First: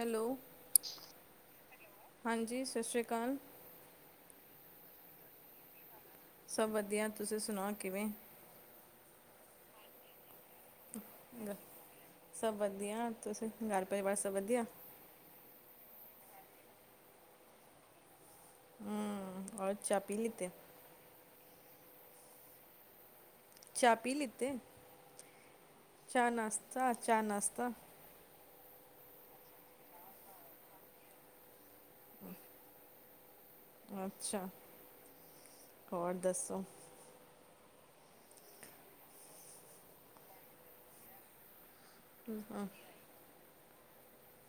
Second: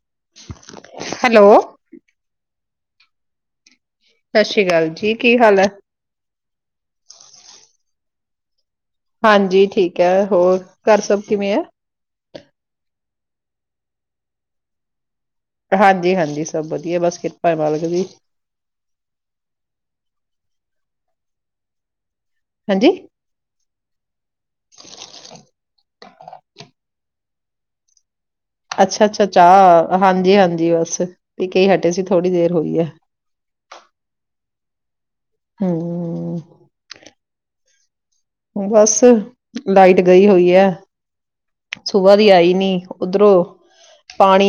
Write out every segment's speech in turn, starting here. Hello hello ਸਤਿ ਹਾਂਜੀ। ਸਤਿ ਸ਼੍ਰੀ ਅਕਾਲ। ਸਤਿ ਸ਼੍ਰੀ ਅਕਾਲ ਜੀ ਕੀ ਹਾਲ ਹੈ ਸਭ ਵਧੀਆ ਤੁਸੀਂ ਸੁਣਾ ਕਿਵੇਂ ਹਾਂਜੀ ਠੀਕ ਹੈ ਹੋਰ ਘਰ ਸਭ ਕਿਵੇਂ ਹੈ ਸਭ ਵਧੀਆ ਤੁਸੀਂ ਘਰ ਪਰਿਵਾਰ ਸਭ ਵਧੀਆ ਹਾਂਜੀ ਹਾਂਜੀ ਸਭ ਵਧੀਆ ਬਸ ਕਿਰਪਾ ਹੈ ਮਾਲਕ ਦੀ ਹਮ ਹੋਰ ਚਾਹ ਪੀ ਲਈ ਤੇ ਹਾਂਜੀ ਚਾਹ ਪੀ ਲਿੱਤੇ ਚਾਹ ਨਾਸ਼ਤਾ [unintelligible] ਅੱਛਾ ਅੱਛਾ ਚਾਹ ਹਾਂਜੀ ਹਾਂਜੀ ਬਸ ਠੀਕ ਹੈ ਪੀ ਹਟੇ ਸੀ ਥੋੜ੍ਹੀ ਦੇਰ ਹੋਈ ਹੈ ਅੱਛਾ ਹੋਰ ਹਮ ਦੱਸੋ ਬਸ ਲਾਈਟ ਗਈ ਹੋਈ ਹੈ ਸੁਬਾਹ ਦੀ ਆਈ ਹਾਂ ਨੀ ਉੱਧਰੋਂ ਪਾਣੀ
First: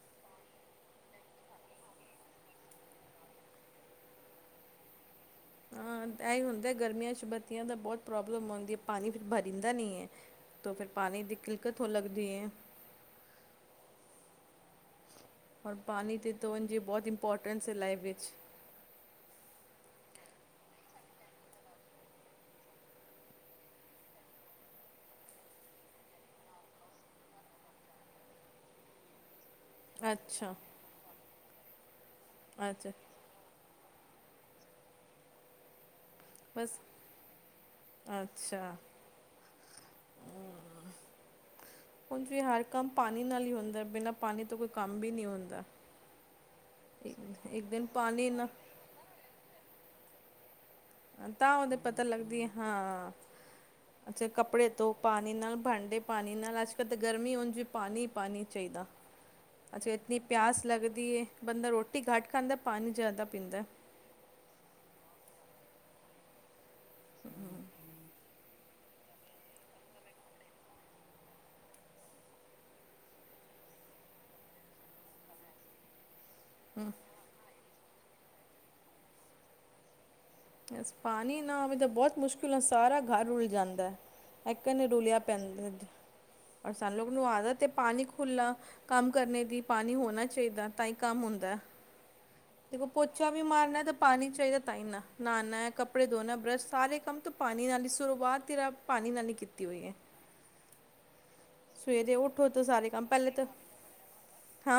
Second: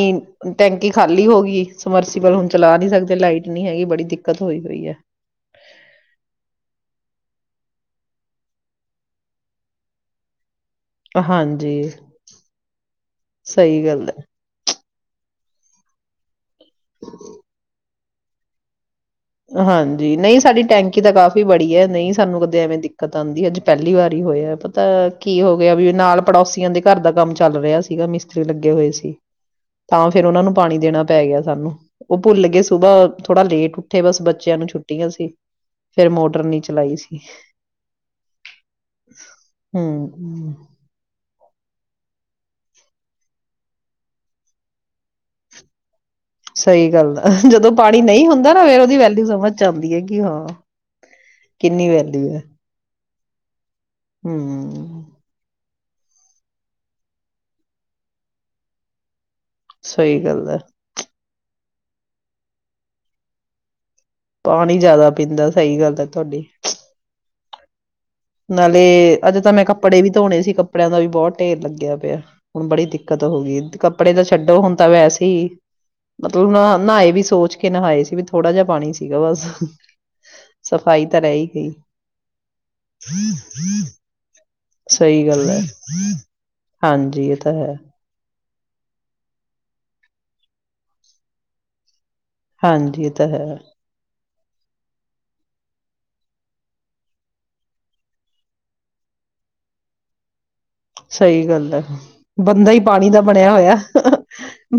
ਟੈਂਕੀ ਖਾਲੀ ਹੋ ਗਈ ਸਮਰਸੀਬਲ ਹੁਣ ਚਲਾ ਨਹੀਂ ਸਕਦੇ ਲਾਈਟ ਨਹੀਂ ਹੈਗੀ ਬੜੀ ਦਿੱਕਤ ਹੋਈ ਹੋਈ ਹੈ ਹਾਂ ਇਹੀ ਹੁੰਦਾ ਗਰਮੀਆਂ ਚ ਬੱਤੀਆਂ ਦਾ ਬਹੁਤ ਪ੍ਰੋਬਲਮ ਆਉਂਦੀ ਹੈ ਪਾਣੀ ਫਿਰ ਭਰੀਦਾ ਨਹੀਂ ਹੈ ਤਾਂ ਫਿਰ ਪਾਣੀ ਦੀ ਕਿਲਕਤ ਹਾਂਜੀ ਹੋ ਲੱਗਦੀ ਹੈ ਸਹੀ ਗੱਲ ਹੈ ਹੋਰ ਪਾਣੀ ਤੇ ਤਾਂ ਉਂਝ ਹੀ ਬਹੁਤ ਇੰਪੋਰਟੈਂਟਸ ਲਾਈਫ ਦੇ [unintelligible] ਹਾਂਜੀ ਨਹੀਂ ਸਾਡੀ ਟੈਂਕੀ ਤਾਂ ਕਾਫ਼ੀ ਬੜੀ ਹੈ ਨਹੀਂ ਸਾਨੂੰ ਕਦੇ ਐਵੇਂ ਦਿੱਕਤ ਆਉਂਦੀ ਅੱਜ ਪਹਿਲੀ ਵਾਰੀ ਹੋਇਆ ਪਤਾ ਕੀ ਹੋ ਗਿਆ ਵੀ ਨਾਲ ਪੜੋਸੀਆਂ ਦੇ ਘਰ ਦਾ ਕੰਮ ਚੱਲ ਰਿਹਾ ਸੀਗਾ ਮਿਸਤਰੀ ਲੱਗੇ ਹੋਏ ਸੀ ਤਾਂ ਫੇਿਰ ਉਹਨਾ ਨੂੰ ਅੱਛਾ ਪਾਣੀ ਦੇਣਾ ਪੈ ਗਿਆ ਸਾਨੂੰ ਉਹ ਭੁੱਲ ਗਏ ਅੱਛਾ ਸੁਬਹ ਥੋੜਾ ਲੇਟ ਉੱਠੇ ਬਸ ਬੱਚਿਆਂ ਨੂੰ ਛੁੱਟੀਆਂ ਸੀ। ਫਿਰ ਮੋਟਰ ਨੀ ਬਸ ਚਲਾਈ ਸੀ। ਅੱਛਾ ਹੂੰ ਹੁਣ ਹਰ ਕੰਮ ਪਾਣੀ ਨਾਲ ਹੀ ਹੁੰਦਾ ਬਿਨਾਂ ਪਾਣੀ ਤੋਂ ਕੋਈ ਕੰਮ ਵੀ ਨਹੀਂ ਹੁੰਦਾ। ਸਹੀ ਗੱਲ ਆ, ਜਦੋਂ ਪਾਣੀ ਨਹੀਂ ਹੁੰਦਾ ਨਾ ਫੇਰ ਉਹਦੀ ਵੈਲਿਊ ਸਮਝ 'ਚ ਆਂਦੀ ਹੈਗੀ। ਕੀ ਹਾਂ ਤਾਂ ਉਹਦੇ ਕਿੰਨੀ ਪਤਾ ਵੈਲਿਊ ਲੱਗਦੀ ਹੈ, ਏ ਹਾਂ। ਅੱਛੇ ਕੱਪੜੇ ਤੋਂ ਹੂੰ। ਪਾਣੀ ਨਾਲ ਬਣ ਠੰਡੇ ਪਾਣੀ ਨਾਲ ਅੱਜਕੱਲ੍ਹ ਤਾਂ ਗਰਮੀ ਹੋਣ ਪਾਣੀ-ਪਾਣੀ ਚਾਹੀਦਾ। ਅੱਛਾ ਸਹੀ ਇਤਨੀ ਗੱਲ ਹੈ, ਪਿਆਸ ਲਗਦੀ ਏ, ਬੰਦਾ ਰੋਟੀ ਰੋਟੀ ਘੱਟ ਖਾਂਦਾ ਪਾਣੀ ਜ਼ਿਆਦਾ ਪੀਂਦਾ। ਪਾਣੀ ਜਿਆਦਾ ਪੀਂਦਾ ਸਹੀ ਗੱਲ ਹੈ ਤੁਹਾਡੀ। ਨਾਲੇ ਅੱਜੇ ਤਾਂ ਮੈਂ ਕੱਪੜੇ ਵੀ ਧੋਣੇ ਸੀ ਕੱਪੜਿਆਂ ਦਾ ਵੀ ਬਹੁਤ ਢੇਰ ਲੱਗਿਆ ਪਿਆ ਹੁਣ ਬੜੀ ਦਿੱਕਤ ਹੋ ਗਈ। ਕੱਪੜੇ ਤਾਂ ਛੱਡੋ ਹੁਣ ਤਾਂ ਵੈਸੇ ਹੀ ਮਤਲਬ ਨਾ ਨਹਾਏ ਵੀ ਸੋਚ ਕੇ ਨਹਾਏ ਸੀ ਵੀ ਥੋੜਾ ਜਿਹਾ ਪਾਣੀ ਸੀਗਾ ਬਸ। ਸਫ਼ਾਈ ਤਾਂ ਰਹਿ ਪਾਣੀ ਹੀ ਨਾ ਗਈ। ਆਵੇ ਤਾਂ ਬਹੁਤ ਮੁਸ਼ਕਿਲ ਆ ਸਾਰਾ ਘਰ ਰੁਲ ਜਾਂਦਾ। ਇੱਕਨ ਰੁਲਿਆ ਸਹੀ ਗੱਲ ਹੈ ਪੈਂਦਾ, ਔਰ ਸਾਨੂੰ ਵੀ ਉਹ ਹਾਂਜੀ ਇਹ ਤਾਂ ਆਦਤ ਏ ਹੈ ਪਾਣੀ ਖੁੱਲਾ ਕੰਮ ਕਰਨੇ ਦੀ ਪਾਣੀ ਹੋਣਾ ਚਾਹੀਦਾ ਤਾਂ ਹੀ ਕੰਮ ਹੁੰਦਾ। ਦੇਖੋ ਹਾਂਜੀ ਇਹ ਤਾਂ ਪੋਚਾ ਵੀ ਹੈ ਮਾਰਨਾ ਤੇ ਪਾਣੀ ਚਾਹੀਦਾ ਤਾਂ ਈ ਨਾ। ਨਹਾਣਾ, ਕੱਪੜੇ ਧੋਣਾ, ਬਰੱਸ਼ ਸਾਰੇ ਕੰਮ ਤਾਂ ਪਾਣੀ ਨਾਲ ਹੀ ਸ਼ੁਰੂਆਤ ਹੀ ਰੱਬ ਪਾਣੀ ਨਾਲ ਹੀ ਕੀਤੀ ਹੋਈ ਹੈ। ਸਹੀ ਗੱਲ ਹੈ। ਸਵੇਰੇ ਉੱਠੋ ਤਾਂ ਬੰਦਾ ਹੀ ਸਾਰੇ ਕੰਮ ਪਾਣੀ ਦਾ ਪਹਿਲੇ ਤਾਂ, ਬਣਿਆ ਹੋਇਆ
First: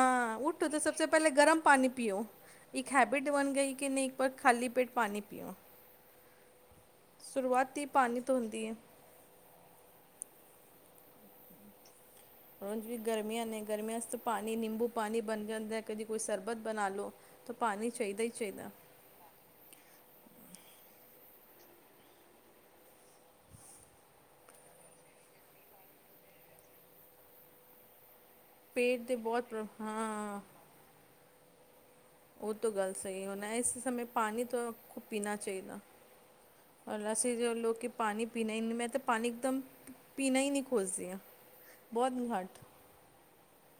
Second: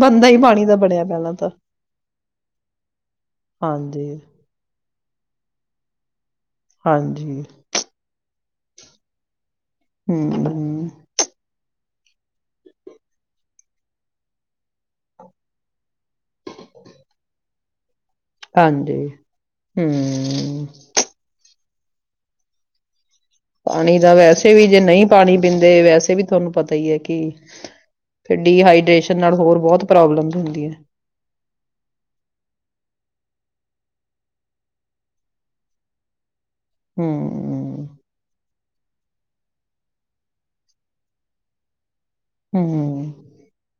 ਬੰਦਾ ਹੀ ਪਾਣੀ ਉੱਠੋ ਦਾ ਤੇ ਬਣਿਆ ਸਭਸੇ ਪਹਿਲੇ ਪਹਿਲਾਂ ਤਾਂ ਗਰਮ ਪਾਣੀ ਪੀਓ। ਇੱਕ ਹੈਬਿਟ ਬਣ ਗਈ ਕਿ ਨਹੀਂ ਹਾਂਜੀ। ਪਰ ਖਾਲੀ ਪੇਟ ਪਾਣੀ ਪੀਓ। ਹਾਂਜੀ ਸ਼ੁਰੂਆਤ ਈ ਪਾਣੀ ਤੋ ਹੁੰਦੀ ਹੈ। ਹੂੰ-ਹੂੰ ਹੂੰ ਜਿਵੇਂ ਗਰਮੀਆਂ ਨੇ ਗਰਮੀਆਂ ਵਿੱਚ ਤਾਂ ਪਾਣੀ ਨਿੰਬੂ ਪਾਣੀ ਬਣ ਜਾਂਦਾ ਹੈ ਕਦੀ ਕੋਈ ਸਰਬਤ ਬਣਾ ਲਉ ਤਾਂ ਪਾਣੀ ਚਾਹੀਦਾ ਹੀ ਚਾਹੀਦਾ ਹਾਂਜੀ ਹੂੰ। [unintelligible] ਪਾਣੀ ਦਾ ਵੈਸੇ ਵੀ ਜੇ ਨਹੀਂ ਪਾਣੀ ਪੀਂਦੇ ਵੈਸੇ ਵੀ ਤੁਹਾਨੂੰ ਪਤਾ ਹੀ ਹੈ ਕਿ ਫਿਰ ਪੇਟ ਦੇ ਡੀਹਾਈਡ੍ਰੇਸ਼ਨ ਨਾਲ ਹੋਰ ਪ੍ਰੋ- ਬਹੁਤ ਪ੍ਰੋਬਲਮ ਹਾਂ ਹੁੰਦੀਆ। ਉਹ ਤੋਂ ਗੱਲ ਸਹੀ ਹੁਣ ਇਸ ਸਮੇਂ ਪਾਣੀ ਤੋਂ ਪੀਣਾ ਚਾਹੀਦਾ। ਔਰ ਅਸੀਂ ਜੋ ਲੋਕ ਹੂੰ ਕੇ ਪਾਣੀ ਪੀਣੇ ਮੈਂ ਤਾਂ ਪਾਣੀ ਇਕਦਮ, ਪੀਣਾ ਹੀ ਨਹੀਂ ਖੋਜਦੀ ਹਾਂ। ਬਹੁਤ ਘੱਟ ਹੂੰ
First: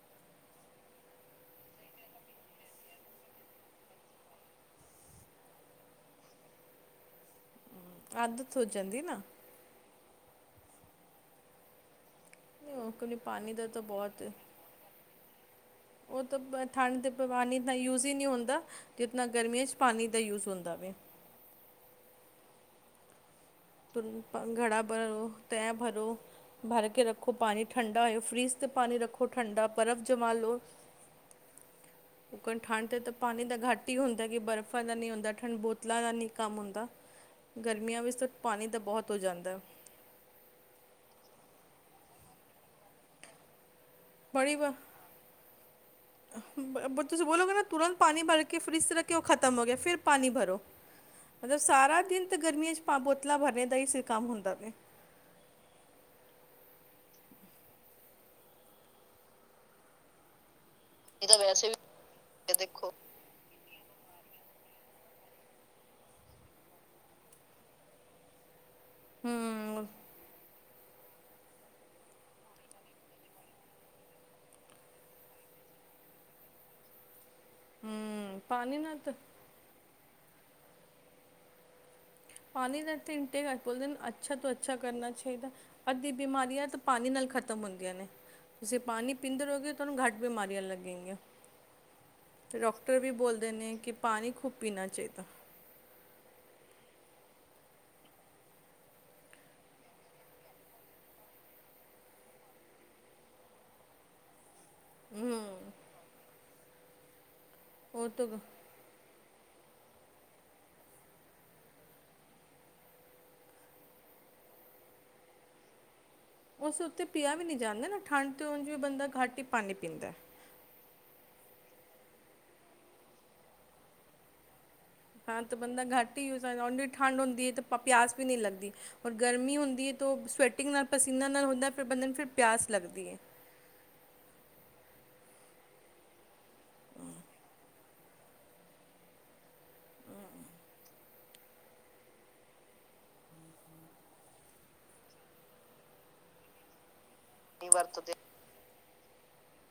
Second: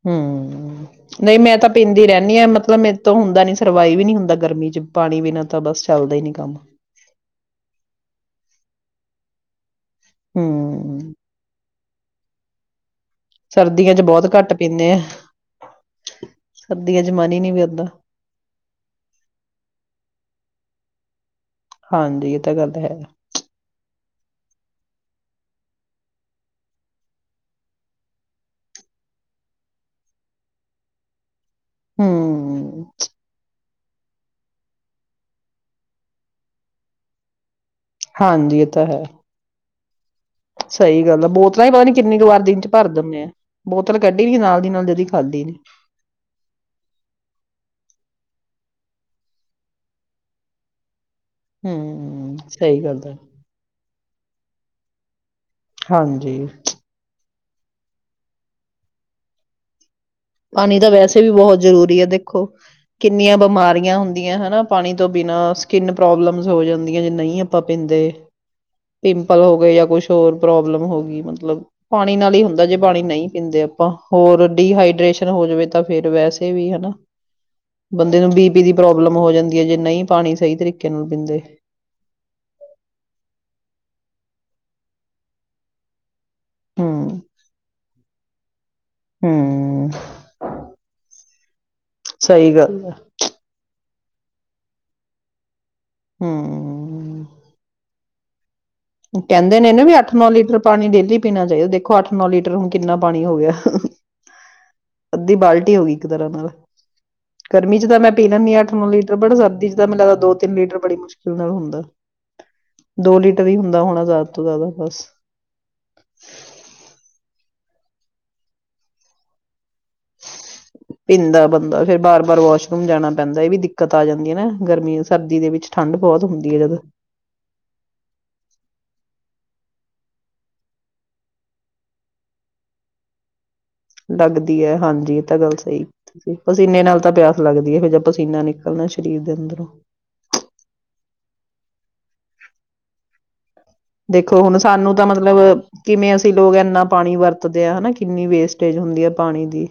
ਹੂੰ ਨਹੀਂ ਮੈਂ ਤਾਂ ਪੀਂਦੀ ਰਹਿੰਨੀ ਹਾਂ ਮਤਲਬ ਮੇਰੇ ਤੋਂ ਹੁੰਦਾ ਨੀ ਸਰਵਾਈਵ ਹੀ ਨੀ ਹੁੰਦਾ ਗਰਮੀ 'ਚ ਪਾਣੀ ਬਿਨਾਂ ਤਾਂ ਬਸ ਚੱਲਦਾ ਹੀ ਨੀ ਕੰਮ। ਆਦਤ ਹੋ ਜਾਂਦੀ ਨਾ ਹੂੰ ਨਹੀਂ ਉਹ ਕੁ ਪਾਣੀ ਦਾ ਤਾਂ ਸਰਦੀਆਂ 'ਚ ਬਹੁਤ ਘੱਟ ਪੀਂਦੇ ਆ ਉਹ ਤਾਂ ਠੰਡ ਸਰਦੀਆਂ ਦੇ 'ਚ ਮਨ ਹੀ ਨਹੀਂ ਪਾਣੀ ਇਨਾ ਕਰਦਾ ਯੂਜ ਹੀ ਨਹੀਂ ਹੁੰਦਾ ਜਤਨਾ ਗਰਮੀਆਂ 'ਚ ਪਾਣੀ ਦਾ ਯੂਜ ਹੁੰਦਾ ਵਵੇ ਹਾਂਜੀ ਇਹ ਤਾਂ ਗੱਲ ਹੈ ਘੜਾ ਭਰੋ ਤੈ ਭਰੋ ਭਰ ਕੇ ਰੱਖੋ ਪਾਣੀ ਠੰਡਾ ਹੋਇ ਫ੍ਰੀਜ਼ ਤੇ ਪਾਣੀ ਰੱਖੋ ਠੰਡਾ ਬਰਫ਼ ਜਮ ਲ ਲੋ ਉਹ ਹੂੰ ਠੰਡ ਤੇ ਤਾਂ ਪਾਣੀ ਦਾ ਘੱਟ ਹੁੰਦਾ ਕਿ ਬਰਫ਼ਾਂ ਦਾ ਨਹੀ ਹੁੰਦਾ ਠੰਡ ਬੋਤਲਾਂ ਦਾ ਨਹੀਂ ਕੰਮ ਹੁੰਦਾ ਗਰਮੀਆਂ ਵਿੱਚ ਤਾਂ ਹਾਂਜੀ ਇਹ ਪਾਣੀ ਤਾਂ ਹੈ ਬਹੁਤ ਹੋ ਜਾਂਦਾ ਸਹੀ ਗੱਲ ਆ ਬੋਤਲਾਂ ਹੀ ਪਤਾ ਨੀ ਕਿੰਨੀ ਕੁ ਵਾਰ ਦਿਨ ਚ ਭਰ ਦਨੇ ਆ ਬੋਤਲ ਕੱਢੀ ਨਹੀਂ ਬੜੀ ਨਾਲ ਦੀ ਵ ਨਾਲ ਜਦੀ ਖਾਧੀ ਨੇ ਤੁਸੀਂ ਬੋਲੋਗੇ ਨਾ ਤੁਰੰਤ ਪਾਣੀ ਭਰ ਕੇ ਰ ਫਰਿਜ਼ ਰੱਖ ਉਹ ਖਤਮ ਹੋ ਗਿਆ ਫਿਰ ਪਾਣੀ ਭਰੋ ਮਤਲਬ ਸਾਰਾ ਦਿਨ ਹੂੰ, ਤੇ ਗਰਮੀਆਂ ਸਹੀ ਚ ਗੱਲ ਹੈ, ਬੋਤਲਾਂ ਭਰਨ ਦਾ ਹੀ ਸ ਕੰਮ ਹੁੰਦਾ ਨੇ ਹਾਂਜੀ ਪਾਣੀ ਤਾਂ ਵੈਸੇ ਵੀ ਬਹੁਤ ਜ਼ਰੂਰੀ ਆ ਦੇਖੋ ਕਿੰਨੀਆਂ ਬਿਮਾਰੀਆਂ ਹੁੰਦੀਆਂ ਹਨਾ ਪਾਣੀ ਤੋਂ ਬਿਨਾ ਸਕਿਨ ਪ੍ਰੋਬਲਮ ਹੋ ਜਾਂਦੀਆਂ ਜੇ ਨਹੀਂ ਆਪਾਂ ਪੀਂਦੇ ਪਿੰਪਲ ਹੋ ਗਏ ਜਾਂ ਹੂੰ ਕੁਛ ਹੋਰ ਪ੍ਰੋਬਲਮ ਹੋ ਗਈ ਮਤਲਬ ਪਾਣੀ ਨਾਲ ਹੀ ਹੁੰਦਾ ਜੇ ਪਾਣੀ ਨਹੀਂ ਪੀਂਦੇ ਆਪਾਂ ਹੋਰ ਡੀਹਾਈਡੇਸ਼ਨ ਹੋ ਜਾਵੇ ਤਾਂ ਫੇਰ ਵੈਸੇ ਵੀ ਹਨਾ ਬੰਦੇ ਨੂੰ ਹੂੰ ਬੀ ਪੀ ਦੀ ਪਾਣੀ ਨਾਲ ਤਾਂ ਪ੍ਰੋਬਲਮ ਹੋ ਜਾਂਦੀ ਹੈ ਜੇ ਨਹੀਂ ਪਾਣੀ ਸਹੀ ਤਰੀਕੇ ਨਾਲ ਪੀਂਦੇ ਪਾਣੀ ਦਾ ਬੋਲਦੇ ਅੱਛਾ ਤੋਂ ਅੱਛਾ ਕਰਨਾ ਚਾਹੀਦਾ ਦੀ ਬਿਮਾਰੀ ਆ ਤੇ ਪਾਣੀ ਹੂੰ। ਨਾਲ ਖਤਮ ਹੁੰਦੀਆਂ ਨੇ ਤੁਸੀਂ ਪਾਣੀ ਪੀਂਦੇ ਰਹੋਗੇ ਹੂੰ, ਤੁਹਾਨੂੰ ਘੱਟ ਬਿਮਾਰੀਆਂ ਲੱਗਣਗੀਆਂ ਸਹੀ ਤੇ ਗੱਲ ਹੈ ਡਾਕਟਰ ਵੀ ਬੋਲਦੇ ਨੇ ਕਿ ਪਾਣੀ ਖੁਬ ਪੀਣਾ ਚਾਹੀਦਾ ਹੂੰ ਕਹਿੰਦੇ ਨੇ ਨਾ ਵੀ ਅੱਠ ਨੌ ਲੀਟਰ ਪਾਣੀ ਡੇਲੀ ਪੀਣਾ ਚਾਹੀਦਾ ਦੇਖੋ ਅੱਠ ਨੌ ਲੀਟਰ ਹੁਣ ਕਿੰਨਾ ਪਾਣੀ ਹੋ ਗਿਆ ਅੱਧੀ ਬਾਲਟੀ ਹੋ ਗਈ ਇੱਕ ਤਰ੍ਹਾਂ ਨਾਲ ਗਰਮੀ ਚ ਤਾਂ ਉਹ ਮੈਂ ਪੀ ਤੋਂ ਲੈਂਦੀ ਹਾਂ ਅੱਠ ਨੌ ਲੀਟਰ ਬੜਾ ਜ਼ਿਆਦਾ ਜਦ ਮੈਨੂੰ ਲੱਗਦਾ ਦੋ ਤਿੰਨ ਲੀਟਰ ਬੜੀ ਮੁਸ਼ਕਿਲ ਨਾਲ ਹੁੰਦਾ ਦੋ ਲੀਟਰ ਵੀ ਹੁੰਦਾ ਹੋਣਾ ਜ਼ਿਆਦਾ ਤੋਂ ਜ਼ਿਆਦਾ ਬਸ ਉਸ ਉੱਥੇ ਪੀਆ ਵੀ ਨਹੀ ਜਾਂਦੇ ਨਾ ਠੰਢ ਤੇ ਵੀ ਬੰਦਾ ਘੱਟ ਹੀ ਪਾਣੀ ਪੀਂਦਾ ਪੀਂਦਾ ਬੰਦਾ ਫਿਰ ਬਾਰ ਬਾਰ ਵਾਸ਼ਰੂਮ ਜਾਣਾ ਪੈਂਦਾ ਇਹ ਵੀ ਦਿੱਕਤ ਆ ਜਾਂਦੀ ਹੈ ਨਾ ਗਰਮੀ ਸਰਦੀ ਹਾਂ ਦੇ ਤਾਂ ਵਿੱਚ ਬੰਦਾ ਠੰਡ ਘੱਟ ਬਹੁਤ ਹੀ ਯੂਜ ਹੁੰਦੀ ਹੈ ਕਰਦਾ ਜਦ ਜਿੜੀ ਠੰਢ ਹੁੰਦੀ ਹੈ ਤੇ ਪਿਆਸ ਵੀ ਨਹੀਂ ਲੱਗਦੀ ਔਰ ਗਰਮੀ ਹੁੰਦੀ ਤ ਸਵੈਟਿੰਗ ਨਾਲ ਪਸੀਨਾ ਨਾਲ ਹੁੰਦਾ ਫਿਰ ਬੰਦੇ ਨੂੰ ਫਿਰ ਪਿਆਸ ਲੱਗਦੀ ਹੈ ਲੱਗਦੀ ਹੈ ਹਾਂਜੀ ਇਹ ਤਾਂ ਗੱਲ ਸਹੀ ਪਸੀਨੇ ਨਾਲ ਤਾਂ ਪਿਆਸ ਲੱਗਦੀ ਹੈ ਫ ਜ ਪਸੀਨਾ ਨਿਕਲਣਾ ਸਰੀਰ ਦੇ ਅੰਦਰੋਂ ਦੇਖੋ ਹੁਣ ਸਾਨੂੰ ਤਾਂ ਮਤਲਬ ਕਿਵੇਂ ਅਸੀਂ ਲੋਕ ਇੰਨਾ ਪਾਣੀ ਵਰਤ ਨਹੀਂ ਆ ਹਨਾ ਵਰਤਦੇ ਕਿੰਨੀ ਵੇਸਟ ਹੋਈ ਹੁੰਦੀ ਹੈ ਪਾਣੀ ਦੀ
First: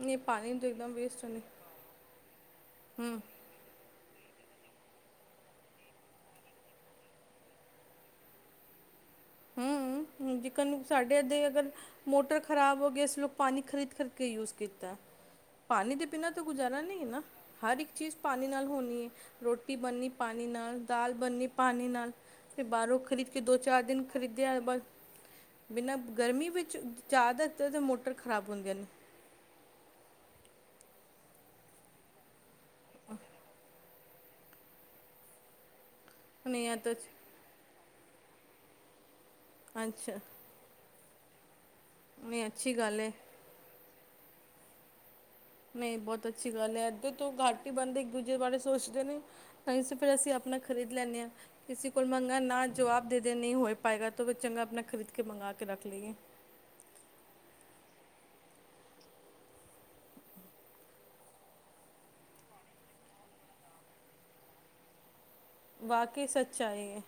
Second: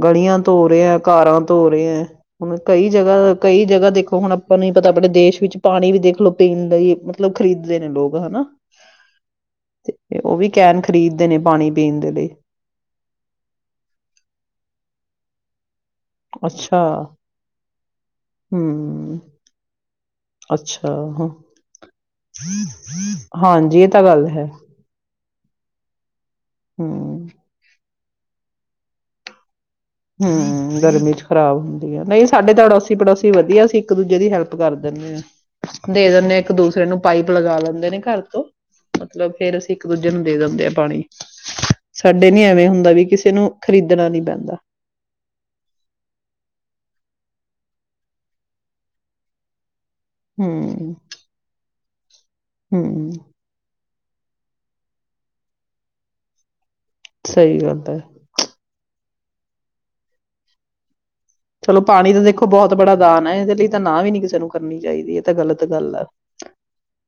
ਨਹੀਂ ਗਲੀਆਂ ਪਾਣੀ ਨੂੰ ਧੋ ਤਾਂ ਰਹੇ ਇੱਕਦਮ ਹੈ ਵੇਸਟ ਕਾਰਾਂ ਨਹੀਂ ਧੋ ਰਹੇ ਹੈ ਹੁਣ ਕਈ ਹੂੰ ਜਗ੍ਹਾ ਕਈ ਜਗ੍ਹਾ ਦੇਖੋ ਹੁਣ ਆਪਾਂ ਨੂੰ ਪਤਾ ਆਪਣੇ ਦੇਸ਼ ਵਿੱਚ ਪਾਣੀ ਵੀ ਦੇਖ ਲਓ ਪੀਣ ਲਈ ਮਤਲਬ ਖਰੀਦਦੇ ਨੇ ਲੋਕ ਹਨਾ ਤੇ ਉਹ ਹਮ ਵੀ ਕੈਨ ਜੇਕਨ ਸਾਡੇ ਖਰੀਦਦੇ ਨੇ ਪਾਣੀ ਅਗਰ ਪੀਣ ਦੇ ਲਈ ਮੋਟਰ ਖ਼ਰਾਬ ਹੋ ਗ ਅਂ ਲੋਕ ਪਾਣੀ ਖਰੀਦ ਕਰਕੇ ਯੂਜ ਕੀਤਾ ਪਾਣੀ ਦੇ ਬਿਨਾਂ ਤਾਂ ਗੁਜ਼ਾਰਾ ਅੱਛਾ ਨਹੀਂ ਹੈ ਨਾ ਹਰ ਇੱਕ ਚੀਜ਼ ਪਾਣੀ ਨਾਲ ਹੋਣੀ ਹੈ ਹਮ ਰੋਟੀ ਬਣਨੀ ਪਾਣੀ ਨਾਲ ਅੱਛਾ ਦਾਲ ਹ- ਬਣਨੀ ਪਾਣੀ ਨਾਲ ਫਿਰ ਬਾਹਰੋਂ ਖ਼ਰੀਦ ਕੇ ਦੋ ਹਾਂਜੀ ਚਾਰ ਇਹ ਦਿਨ ਤਾਂ ਗੱਲ ਹੈ ਖਰੀਦਿਆ ਬਿਨਾਂ ਗਰਮੀ ਵਿੱਚ ਹਮ ਜਾਦਾ ਮੋਟਰ ਖਰਾਬ ਹੁੰਦੀਆਂ ਨੇ ਹਮ ਗਰਮੀ ਚ ਖਰਾਬ ਹੁੰਦੀ ਆ ਨਹੀਂ ਸਾਡੇ ਤਾਂ ਅੜੋਸੀ ਪੜੋਸੀ ਵਧੀਆ ਅਸੀਂ ਇੱਕ ਦੂਜੇ ਦੀ ਹੈਲਪ ਕਰ ਦਿੰਦੇ ਹਾਂ ਦੇ ਦਿੰਦੇ ਇੱਕ ਨਹੀਂ ਆ ਦੂਸਰੇ ਤਾਂ ਨੂੰ ਪਾਈਪ ਲਗਾ ਲੈਂਦੇ ਨੇ ਘਰ ਤੋਂ ਮਤਲਬ ਫੇਰ ਅਸੀਂ ਇੱਕ ਦੂਜੇ ਅੱਛਾ ਨੂੰ ਦੇ ਦਿੰਦੇ ਆਾਂ ਪਾਣੀ ਸਾਡੇ ਨੀ ਨਹੀਂ ਐਵੇਂ ਅੱਛੀ ਹੁੰਦਾ ਗੱਲ ਵੀ ਹੈ ਕਿਸੇ ਨੂੰ ਖਰੀਦ ਜਾਣਾ ਨੀ ਪੈਂਦਾ ਨਹੀਂ ਬਹੁਤ ਅੱਛੀ ਗੱਲ ਹੈ ਇੱਧੇ ਤੋਂ ਘਾਟੀ ਬੰਦੇ ਇੱਕ ਦੂਜੇ ਬਾਰੇ ਸੋਚਦੇ ਨੇ ਤਾਂ ਸ ਫਿਰ ਅਸੀਂ ਆਪਣਾ ਖਰੀਦ ਹਮ ਲੈਂਦੇ ਹਾਂ ਕਿਸਸੀ ਕੋੂਰ ਮੰੰ ਨਾ ਜਵਾਬ ਹਮ ਦੇ ਦੇ ਨਹੀਂ ਹੋ ਪਾਏਗਾ ਫਿਰ ਚੰਗਾ ਆਪਣਾ ਖਰੀਦ ਕੇ ਮੰਗਾ ਕੇ ਰੱਖ ਲਈਏ ਸਹੀ ਗੱਲ ਤਾਂ ਚਲੋ ਪਾਣੀ ਦਾ ਦੇਖੋ ਬਹੁਤ ਬੜਾ ਦਾਨ ਹੈ ਇਹਦੇ ਲਈ ਤਾਂ ਨਾ ਵੀ ਨੀ ਕਿਸੇ ਨੂੰ ਕਰਨੀ ਚਾਹੀਦੀ ਹੈ ਵਾਕਈ ਸੱਚਾਏ ਹੈ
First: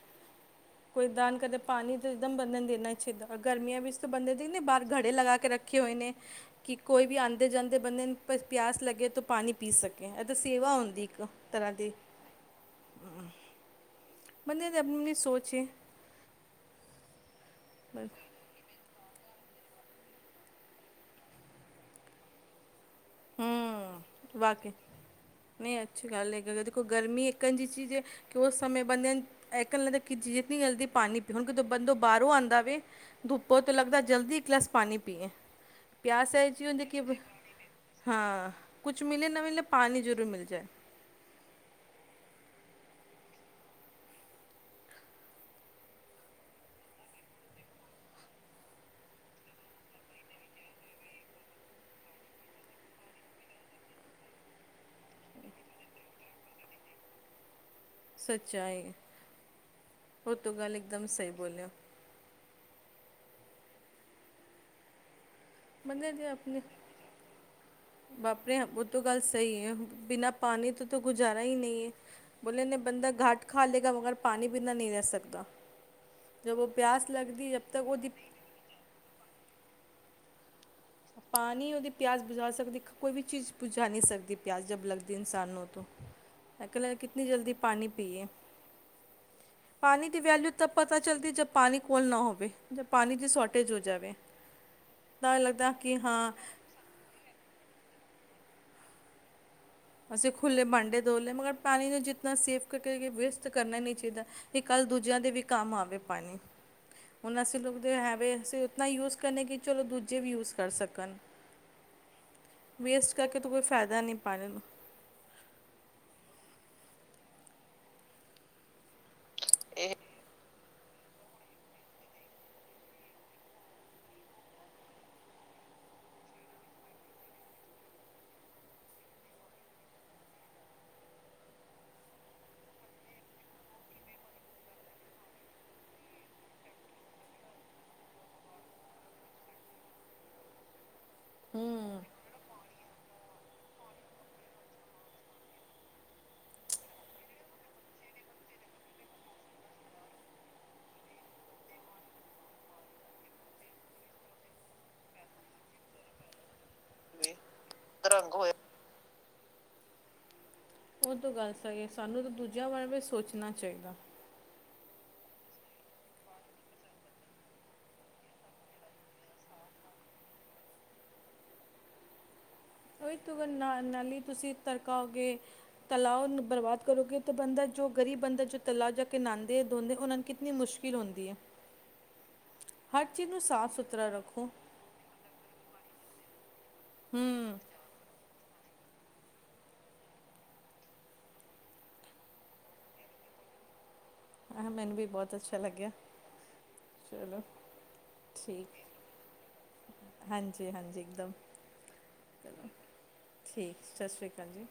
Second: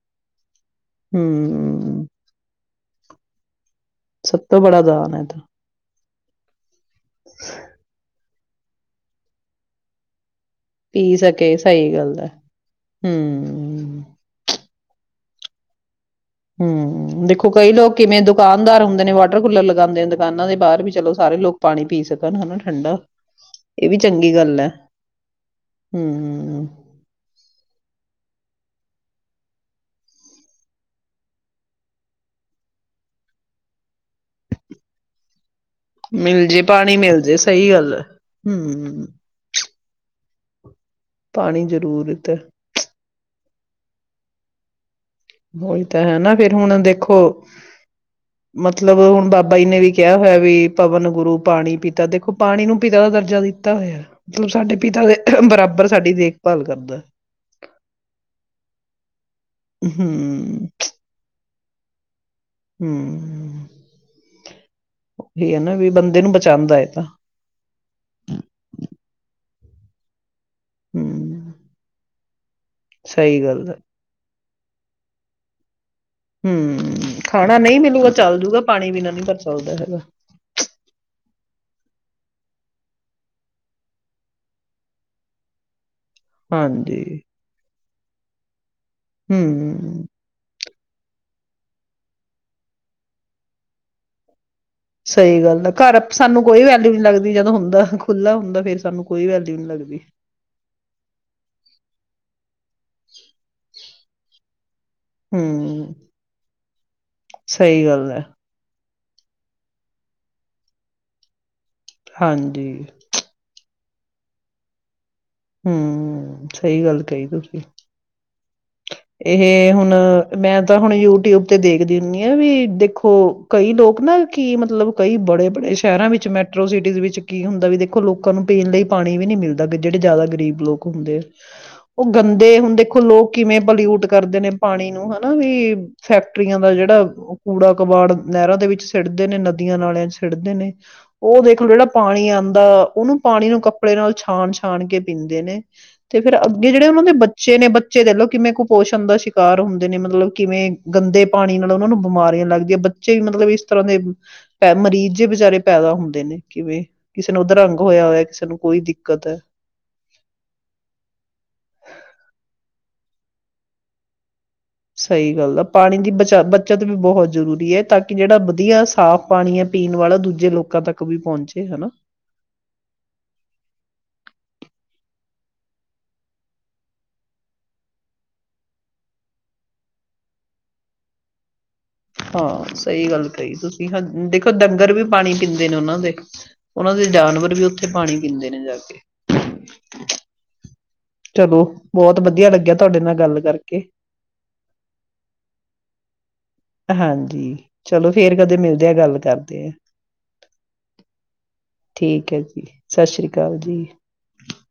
ਕੋਈ ਦਾਨ ਕਦੇ ਪਾਣੀ ਹਮ ਤਾਂ ਇਕਦਮ ਬੰਦਨ ਦੇਣਾ ਇੱਛੇਾਂ ਗਰਮੀਆਂ ਵਿੱਚ ਤਾਂ ਬੰਦੇ ਸਭ ਦੇਦੇ ਤੋਂ ਬੜਾ ਬਾਹਰ ਗੜੇ ਦਾਨ ਹੈ ਲਗਾ ਤਾਂ ਕੇ ਰੱਖੇ ਹੋਏ ਨੇ ਕਿ ਕੋਈ ਵੀ ਆਉਂਦੇ ਜਾਂਦੇ ਬੰਦੇ ਨੂੰ ਪਿਆਸ ਲੱਗੇ ਤਾਂ ਪਾਣੀ ਪੀ ਸਕੇ ਤਾਂ ਸੇਵਾ ਹੁੰਦੀ ਪੀ ਇੱਕ ਸਕੇ ਤਰ੍ਹਾਂ ਦੀ ਸਹੀ ਗੱਲ ਹੈ ਹਮ ਉਹਦੇ ਤਾਂ ਆਪਣੀ ਆਪਣੀ ਸੋਚ ਹੈ ਹਮ ਦੇਖੋ ਕਈ ਲੋਕ ਕਿਵੇਂ ਦੁਕਾਨਦਾਰ ਹੁੰ ਨੇ ਵਾਟਰ ਕੂਲਰ ਲਗਾਉਦੇ ਨੇ ਦੁਕਾਨਾਂ ਦੇ ਬਾਹਰ ਵੀ ਚਲੋ ਸਾਰੇ ਲੋਕ ਪਾਣੀ ਪੀ ਸਕਣ ਹਨਾ ਠੰਡਾ ਇਹ ਵੀ ਹਮ ਚੰਗੀ ਗੱਲ ਹੈ ਬਾਕੀ ਨਹੀਂ ਅੱਛੀ ਗੱਲ ਹੈ ਹਮ ਦੇਖੋ ਗਰਮੀ ਇੱਕੰ ਜਹੀ ਚੀਜ਼ ਹੈ ਕਿ ਉਸ ਸਮੇਂ ਬੰਦੇਿਆਂ ਨੂੰ ਇਹ ਕਹਿਣ ਲੱਗਦਾ ਕਿ ਜਤਨੀ ਜਲਦੀ ਪਾਣੀ ਪੀਓ ਹੁਣ ਕਿਦੋਂ ਬੰਦੋਂ ਬਾਹਰੋਂ ਆਉਂਦਾਵੇ ਧੁਪੋ ਤਾਂ ਲੱਗਦਾ ਜਲਦੀ ਇੱਕ ਗਲਾਸ ਪਾਣੀ ਪੀਏ ਮਿਲ ਜੇ ਪਾਣੀ ਮਿਲ ਜੇ ਸਹੀ ਗੱਲ ਹੈ ਹਾਂ ਕੁੱਛ ਹਮ ਮਿਲੇ ਨਾ ਮਲੇ ਪਣੀ ਜ਼ਰੂਰ ਮਿਲ ਜਾਏ ਪਾਣੀ ਜ਼ਰੂਰਤ ਆ ਉਹੀ ਤਾਂ ਹੈ ਨਾ ਫਿਰ ਹੁਣ ਦੇਖੋ ਮਤਲਬ ਹੁਣ ਬਾਬਾ ਜੀ ਨੇ ਵੀ ਕਿਹਾ ਹੋਇਆ ਵੀ ਪਵਨ ਗੁਰੂ ਪਾਣੀ ਪਿਤਾ ਦੇਖੋ ਪਾਣੀ ਨੂੰ ਪਿਤਾ ਦਾ ਦਰਜਾ ਦਿੱਤਾ ਹੋਇਆ ਮਤਲਬ ਸਾਡੇ ਪਿਤਾ ਦੇ ਬਰਾਬਰ ਸਾਡੀ ਦੇਖਭਾਲ ਕਰਦਾ ਸੱਚਾਈ ਉਹ ਤੋਂ ਹਮ ਗੱਲ ਇੱਕਦਮ ਸਹੀ ਬੋਲਿਆ ਹਮ ਇਹ ਹੈ ਨਾ ਵੀ ਬੰਦੇ ਦੇ ਨੂੰ ਆਪਣੇ ਬਚਾਉਂਦਾ ਹੈ ਤਾਂ [unintelligible] ਉਹ ਤੋਂ ਗੱਲ ਸਹੀ ਆ ਬਿਨਾਂ ਪਾਣੀ ਤਾਂ ਗੁਜ਼ਾਰਾ ਹਮ ਹੀ ਨਹੀਂ ਹੈ ਬੋਲੇ ਨਾ ਬੰਦਾ ਸਹੀ ਘਾਟ ਖਾ ਗੱਲ ਹੈ ਲੇਗਾ ਮਗਰ ਪਾਣੀ ਬਿਨਾ ਨਹੀਂ ਰਹਿ ਸਕਦਾ ਹਮ ਖਾਣਾ ਨਹੀਂ ਮਿਲੂਗਾ ਚੱਲ ਜੂਗਾ ਪਾਣੀ ਬਿਨਾਂ ਨੀ ਪਰ ਚੱਲਦਾ ਹੈ [unintelligible] ਪਾਣੀ ਉਹਦੀ ਪਿਆਸ ਬੁਝਾ ਸਕਦੀ ਕੋਈ ਵੀ ਚੀਜ਼ ਬੁਝਾ ਨਹੀਂ ਸਕਦੀ ਪਿਆਸ ਜਬ ਲੱਗਦੀ ਇਨਸਾਨ ਨੂੰ ਉਹ ਤੋਂ [unintelligible] ਹਾਂਜੀ ਕਿਤਨੀ ਜਲਦੀ ਪਾਣੀ ਪੀਏ ਹਮ ਹਮ ਹਮ ਤਬ ਪਤਾ ਚੱਲਦੀ ਜਬ ਪਾਣੀ ਕੋਲ ਨਾ ਹੋਵੇ ਜਦ ਪਾਣੀ ਦੀ ਸ਼ੋਰਟੇਜ ਹੋ ਜਾਵੇ ਤਾਂ ਸਹੀ ਗੱਲ ਆ ਲੱਗਦਾ ਕਿ ਘਰ ਹਾਂ ਸਾਨੂੰ ਕੋਈ ਵੈਲਿਊ ਨੀ ਲੱਗਦੀ ਜਦੋਂ ਹੁੰਦਾ ਖੁੱਲਾ ਹੁੰਦਾ ਫੇਰ ਸਾਨੂੰ ਕੋਈ ਨਹੀਂ ਲੱਗਦੀ ਅਸੀਂ ਖੁੱਲੇ ਭਾਂਡੇ ਧੋਲੇ ਮਗਰ ਪਾਣੀ ਨੇ ਜਿਤਨਾ ਸੇਫ ਕਰਕੇ ਵੇਸਟ ਕਰਨਾ ਨਹੀ ਚਾਹੀਦਾ ਕੱਲ ਦੂਜਿਆਂ ਦੇ ਵੀ ਕੰਮ ਹਮ ਆਵੇ ਪਾਣੀ ਹੁਣ ਅਸੀਂ ਸਹੀ ਲੋਕ ਗੱਲ ਹੈ ਹੈਗੇ ਅਸੀਂ ਉਤਨਾ ਯੂਜ ਕਹਿੰਦੇ ਕਿ ਚਲੋ ਦੂਜੇ ਵੀ ਯੂਜ ਕਰ ਸਕਣ ਹਾਂਜੀ ਵੇਸਟ ਕਰਕੇ ਤੂੰ ਫਾਇਦਾ ਨਹੀਂ ਪਾਣ ਨੂੰ ਹਮ ਸਹੀ ਗੱਲ ਕਹੀ ਤੁਸੀਂ ਇਹ ਹੁਣ ਮੈਂ ਤਾਂ ਹੁਣ ਯੂਟਿਊਬ ਤੇ ਦੇਖਦੀ ਹੁੰਦੀ ਆ ਵੀ ਦੇਖੋ ਕਈ ਲੋਕ ਨਾ ਕੀ ਮਤਲਬ ਕਈ ਬੜੇ ਬੜੇ ਸ਼ਹਿਰਾਂ ਵਿੱਚ ਮੈਟਰੋ ਸਿਟੀਜ਼ ਵਿੱਚ ਕੀ ਹੁੰਦਾ ਵੀ ਦੇਖੋ ਲੋਕਾਂ ਨੂੰ ਪੀਣ ਲਈ ਪਾਣੀ ਵੀ ਨੀ ਮਿਲਦਾ ਜਿਹੜੇ ਜ਼ਿਆਦਾ ਗ਼ਰੀਬ ਲੋਕ ਹੁੰਦੇ ਆ ਉਹ ਗੰਦੇ ਹੁਣ ਦੇਖੋ ਲੋਕ ਕਿਵੇਂ ਪਲਿਊਟ ਕਰਦੇ ਨੇ ਪਾਣੀ ਨੂੰ ਹਨਾ ਵੀ ਫੈਕਟਰੀਆਂ ਦਾ ਜਿਹੜਾ ਕੂੜਾ ਕਬਾੜ ਨਹਿਰਾਂ ਦੇ ਵਿੱਚ ਸਿੱੜਦੇ ਨੇ ਨਦੀਆਂ ਨਾਲਿਆਂ ਚ ਸਿੱਟਦੇ ਨੇ ਉਹ ਦੇਖੋ ਜਿਹੜਾ ਹੂੰ ਪਾਣੀ ਆਉਂਦਾ ਉਹਨੂੰ ਪਾਣੀ ਨੂੰ ਕੱਪੜੇ ਨਾਲ ਛਾਣ ਛਾਣ ਕੇ ਪੀਂਦੇ ਨੇ ਤੇ ਫੇਰ ਅੱਗੇ ਜਿਹੜੇ ਉਹਨਾਂ ਦੇ ਬੱਚੇ ਨੇ ਬੱਚੇ ਦੇ ਲਓ ਕਿਵੇਂ ਕੁਪੋਸ਼ਣ ਦਾ ਸ਼ਿਕਾਰ ਹੁੰਦੇ ਨੇ ਮਤਲਬ ਕਿਵੇਂ ਗੰਦੇ ਪਾਣੀ ਨਾਲ ਉਹਨਾਂ ਨੂੰ ਬਿਮਾਰੀਆਂ ਲੱਗਦੀਆਂ ਬੱਚੇ ਵੀ ਮਤਲਬ ਇਸ ਤਰ੍ਹਾਂ ਦੇ ਪ ਮਰੀਜ਼ ਜੇ ਵਿਚਾਰੇ ਪੈਦਾ ਹੁੰਦੇ ਨੇ ਕਿਵੇਂ ਕਿਸੇ ਨੂੰ ਉੱਧਰੰ ਹੋਯਾ ਹੋਇਆ ਕਿਸੇ ਨੂੰ ਕੋਈ ਦਿੱ ਦਿੱਕਤ ਹੈ। ਉਹ ਤੋਂ ਗੱਲ ਸਹੀ ਹੈ ਸਾਨੂੰ ਤਾਂ ਦੂਜਿਆਂ ਬਾਰੇ ਵੀ ਸੋਚਣਾ ਚਾਹੀਦਾ। ਸਹੀ ਗੱਲ ਆ ਪਾਣੀ ਦੀ ਬਚਾ ਬੱਚਤ ਵੀ ਬਹੁਤ ਜ਼ਰੂਰੀ ਹੈ ਤਾਂ ਕਿ ਜਿਹੜਾ ਵਧੀਆ ਸਾਫ਼ ਪਾਣੀ ਹੈ ਪੀਣ ਵਾਲਾ ਦੂਜੇ ਲੋਕਾਂ ਤੱਕ ਵੀ ਪਹੁੰਚੇ ਹਨਾ। ਉਹ ਤ ਨਾਲੀ ਤੁਸੀਂ ਤੜਕਾਓਗੇ ਤਲਾ ਬਰਬਾਦ ਕਰੋਗੇ ਤਾਂ ਬੰਦਾ ਜੋ ਗ਼ਰੀਬ ਬੰਦਾ ਜੋ ਤਲਾ ਜਾ ਕੇ ਨਹਾਉਂਦੇ ਧੋਂਦੇ ਉਹਨਾਂ ਨੂੰ ਕਿਤਨੀ ਮੁਸ਼ਕਿਲ ਹੁੰਦੀ ਹੈ। ਹਾਂ ਹਰ ਸਹੀ ਗੱਲ ਚੀਜ਼ ਨੂੰ ਕਹੀ ਸਾਫ਼ ਤੁਸੀਂ ਹਾਂ ਸੁਥਰਾ ਰੱਖੋ ਦੇਖੋ ਡੰਗਰ ਵੀ ਪਾਣੀ ਪੀਂਦੇ ਨੇ ਉਹਨਾਂ ਦੇ। ਉਹਨਾਂ ਦੇ ਜਾਨਵਰ ਹੂੰ ਵੀ ਉੱਥੇ ਪਾਣੀ ਪੀਂਦੇ ਨੇ ਜਾ ਕੇ ਚਲੋ ਬਹੁਤ ਵਧੀਆ ਲੱਗਿਆ ਤੁਹਾਡੇ ਨਾਲ ਗੱਲ ਕਰਕੇ। ਆਹ ਮੈਨੂੰ ਵੀ ਬਹੁਤ ਅੱਛਾ ਲੱਗਿਆ। ਚਲੋ ਹਾਂਜੀ ਚਲੋ ਫੇਰ ਕਦੇ ਠੀਕ ਮਿਲਦੇ ਆਂ ਗੱਲ ਕਰਦੇ ਆ, ਹਾਂਜੀ ਹਾਂਜੀ ਇੱਕਦਮ ਠੀਕ ਹੈ ਜੀ ਚਲੋ ਸਤਿ ਸ਼੍ਰੀ ਅਕਾਲ ਜੀ। ਠੀਕ ਸਤਿ ਸ਼੍ਰੀ ਅਕਾਲ ਜੀ